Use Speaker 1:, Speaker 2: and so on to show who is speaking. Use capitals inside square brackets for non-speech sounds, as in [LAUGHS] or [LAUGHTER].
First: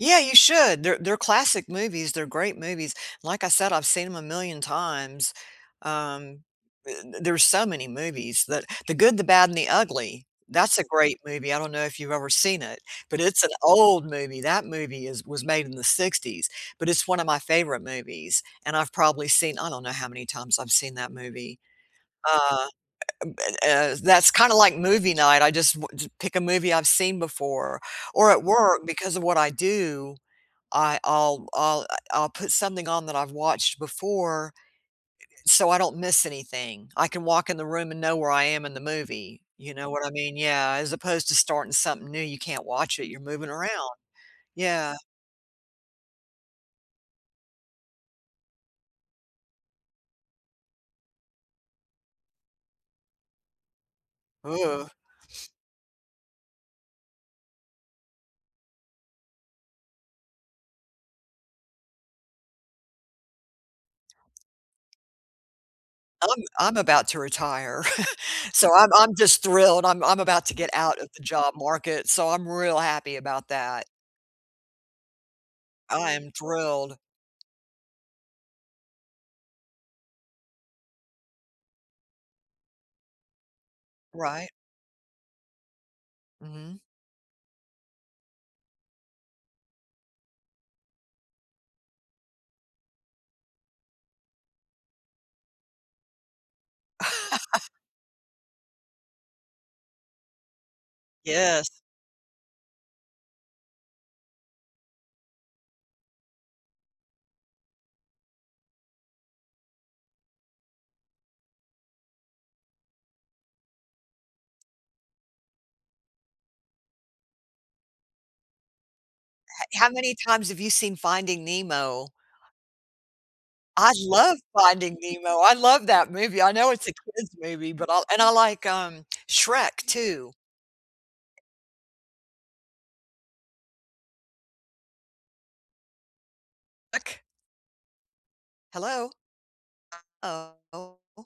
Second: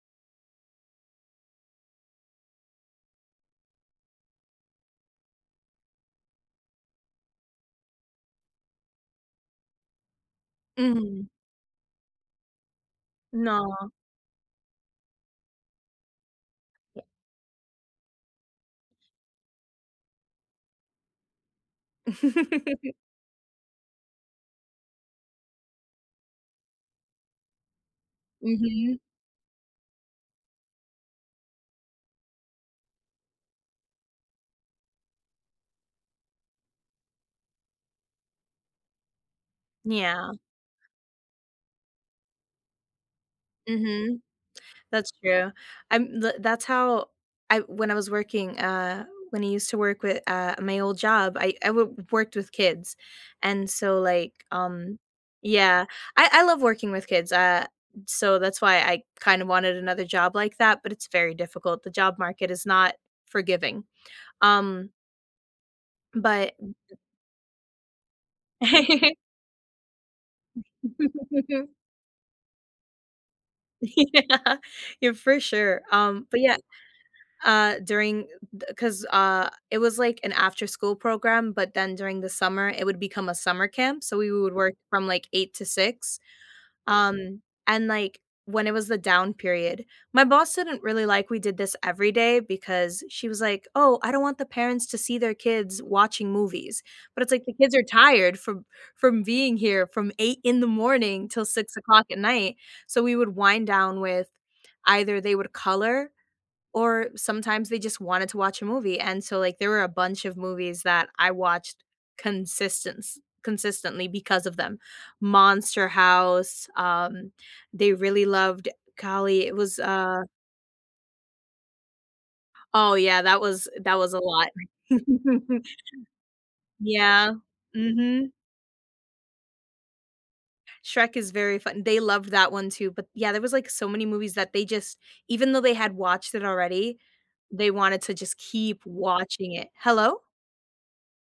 Speaker 1: Yeah, you should, they're they're classic movies, they're great movies, like I said, I've seen 'em a million times, um, i d there's so many movies, that The Good, The Bad, and The Ugly, that's a great
Speaker 2: Mhm.
Speaker 1: movie, I don't know if you've ever seen it, but it's an
Speaker 2: Nah.
Speaker 1: old movie, that movie is was made in the '60s, but
Speaker 2: Ye
Speaker 1: it's one of my favorite movies, and I've probably seen I don't know how many times I've seen that movie, uh
Speaker 2: [CHUCKLES]
Speaker 1: eh, uh, b a that's kinda like movie night, I just w ju pick a movie I've seen before or at work,
Speaker 2: Mhm.
Speaker 1: because of what I do, I I'll I'll, uh, I'll put something on that I've watched before, i i so I don't miss anything. I can walk in the room and know where I am in the movie, you know what I
Speaker 2: Yeah.
Speaker 1: mean? Yeah, as opposed to starting something new, you can't watch it, you're moving around.
Speaker 2: Mhm.
Speaker 1: Yeah.
Speaker 2: That's true. I'm the that's how I when I was working, uh when I used to work with, uh, my old job, I I wo w worked with kids, and so, like,
Speaker 1: Ugh.
Speaker 2: um
Speaker 1: [SNIFFS]
Speaker 2: Yeah, I I love working with kids, uh, so that's why I kinda wanted another job like that, but it's very difficult, the job market is not forgiving, um
Speaker 1: Um,
Speaker 2: but
Speaker 1: I'm about to retire, [CHUCKLES] so I'm I'm
Speaker 2: [LAUGHS]
Speaker 1: just thrilled I'm I'm about to get out of the job
Speaker 2: [LAUGHS]
Speaker 1: market, so I'm real happy about
Speaker 2: [LAUGHS]
Speaker 1: that.
Speaker 2: Yeah. Yeah, for sure,
Speaker 1: I
Speaker 2: um,
Speaker 1: am
Speaker 2: but, yeah,
Speaker 1: thrilled.
Speaker 2: uh, during, uh, th 'Cause, uh, it was, like, an after-school program, but then during the summer, it would become a summer camp, so we
Speaker 1: Right.
Speaker 2: would work from like 8:00 to 6:00,
Speaker 1: Mhm.
Speaker 2: um, and, like, when it was the down period My boss didn't really like we did this every day because she was like, "Oh, I don't want the parents to see their kids' watching movies," but it's like the
Speaker 1: [LAUGHS]
Speaker 2: kids are tired from from being here from 8:00 in the morning till six
Speaker 1: Yes.
Speaker 2: o'clock at night, so we would wind down with either they would color or sometimes they just wanted to watch a movie, and so, like, there were a bunch of movies that I watched consistence consistently because of them; Monster House, um, they really loved, golly, it
Speaker 1: He
Speaker 2: was,
Speaker 1: how many
Speaker 2: uh
Speaker 1: times have you seen Finding Nemo?
Speaker 2: Oh yeah, that was
Speaker 1: I
Speaker 2: that was a
Speaker 1: love
Speaker 2: lot.
Speaker 1: Finding Nemo, I
Speaker 2: [LAUGHS]
Speaker 1: love that movie, I know it's a kid's
Speaker 2: Yeah.
Speaker 1: movie, but I'll and I
Speaker 2: Mhm.
Speaker 1: like, um, Shrek too.
Speaker 2: Shrek is very fun they loved that one too, but, yeah, there was, like, so many movies that they just even though they had watched it already,
Speaker 1: Ek
Speaker 2: they wanted to just keep
Speaker 1: Hello?
Speaker 2: watching it Hello?
Speaker 1: Uh-oh Oh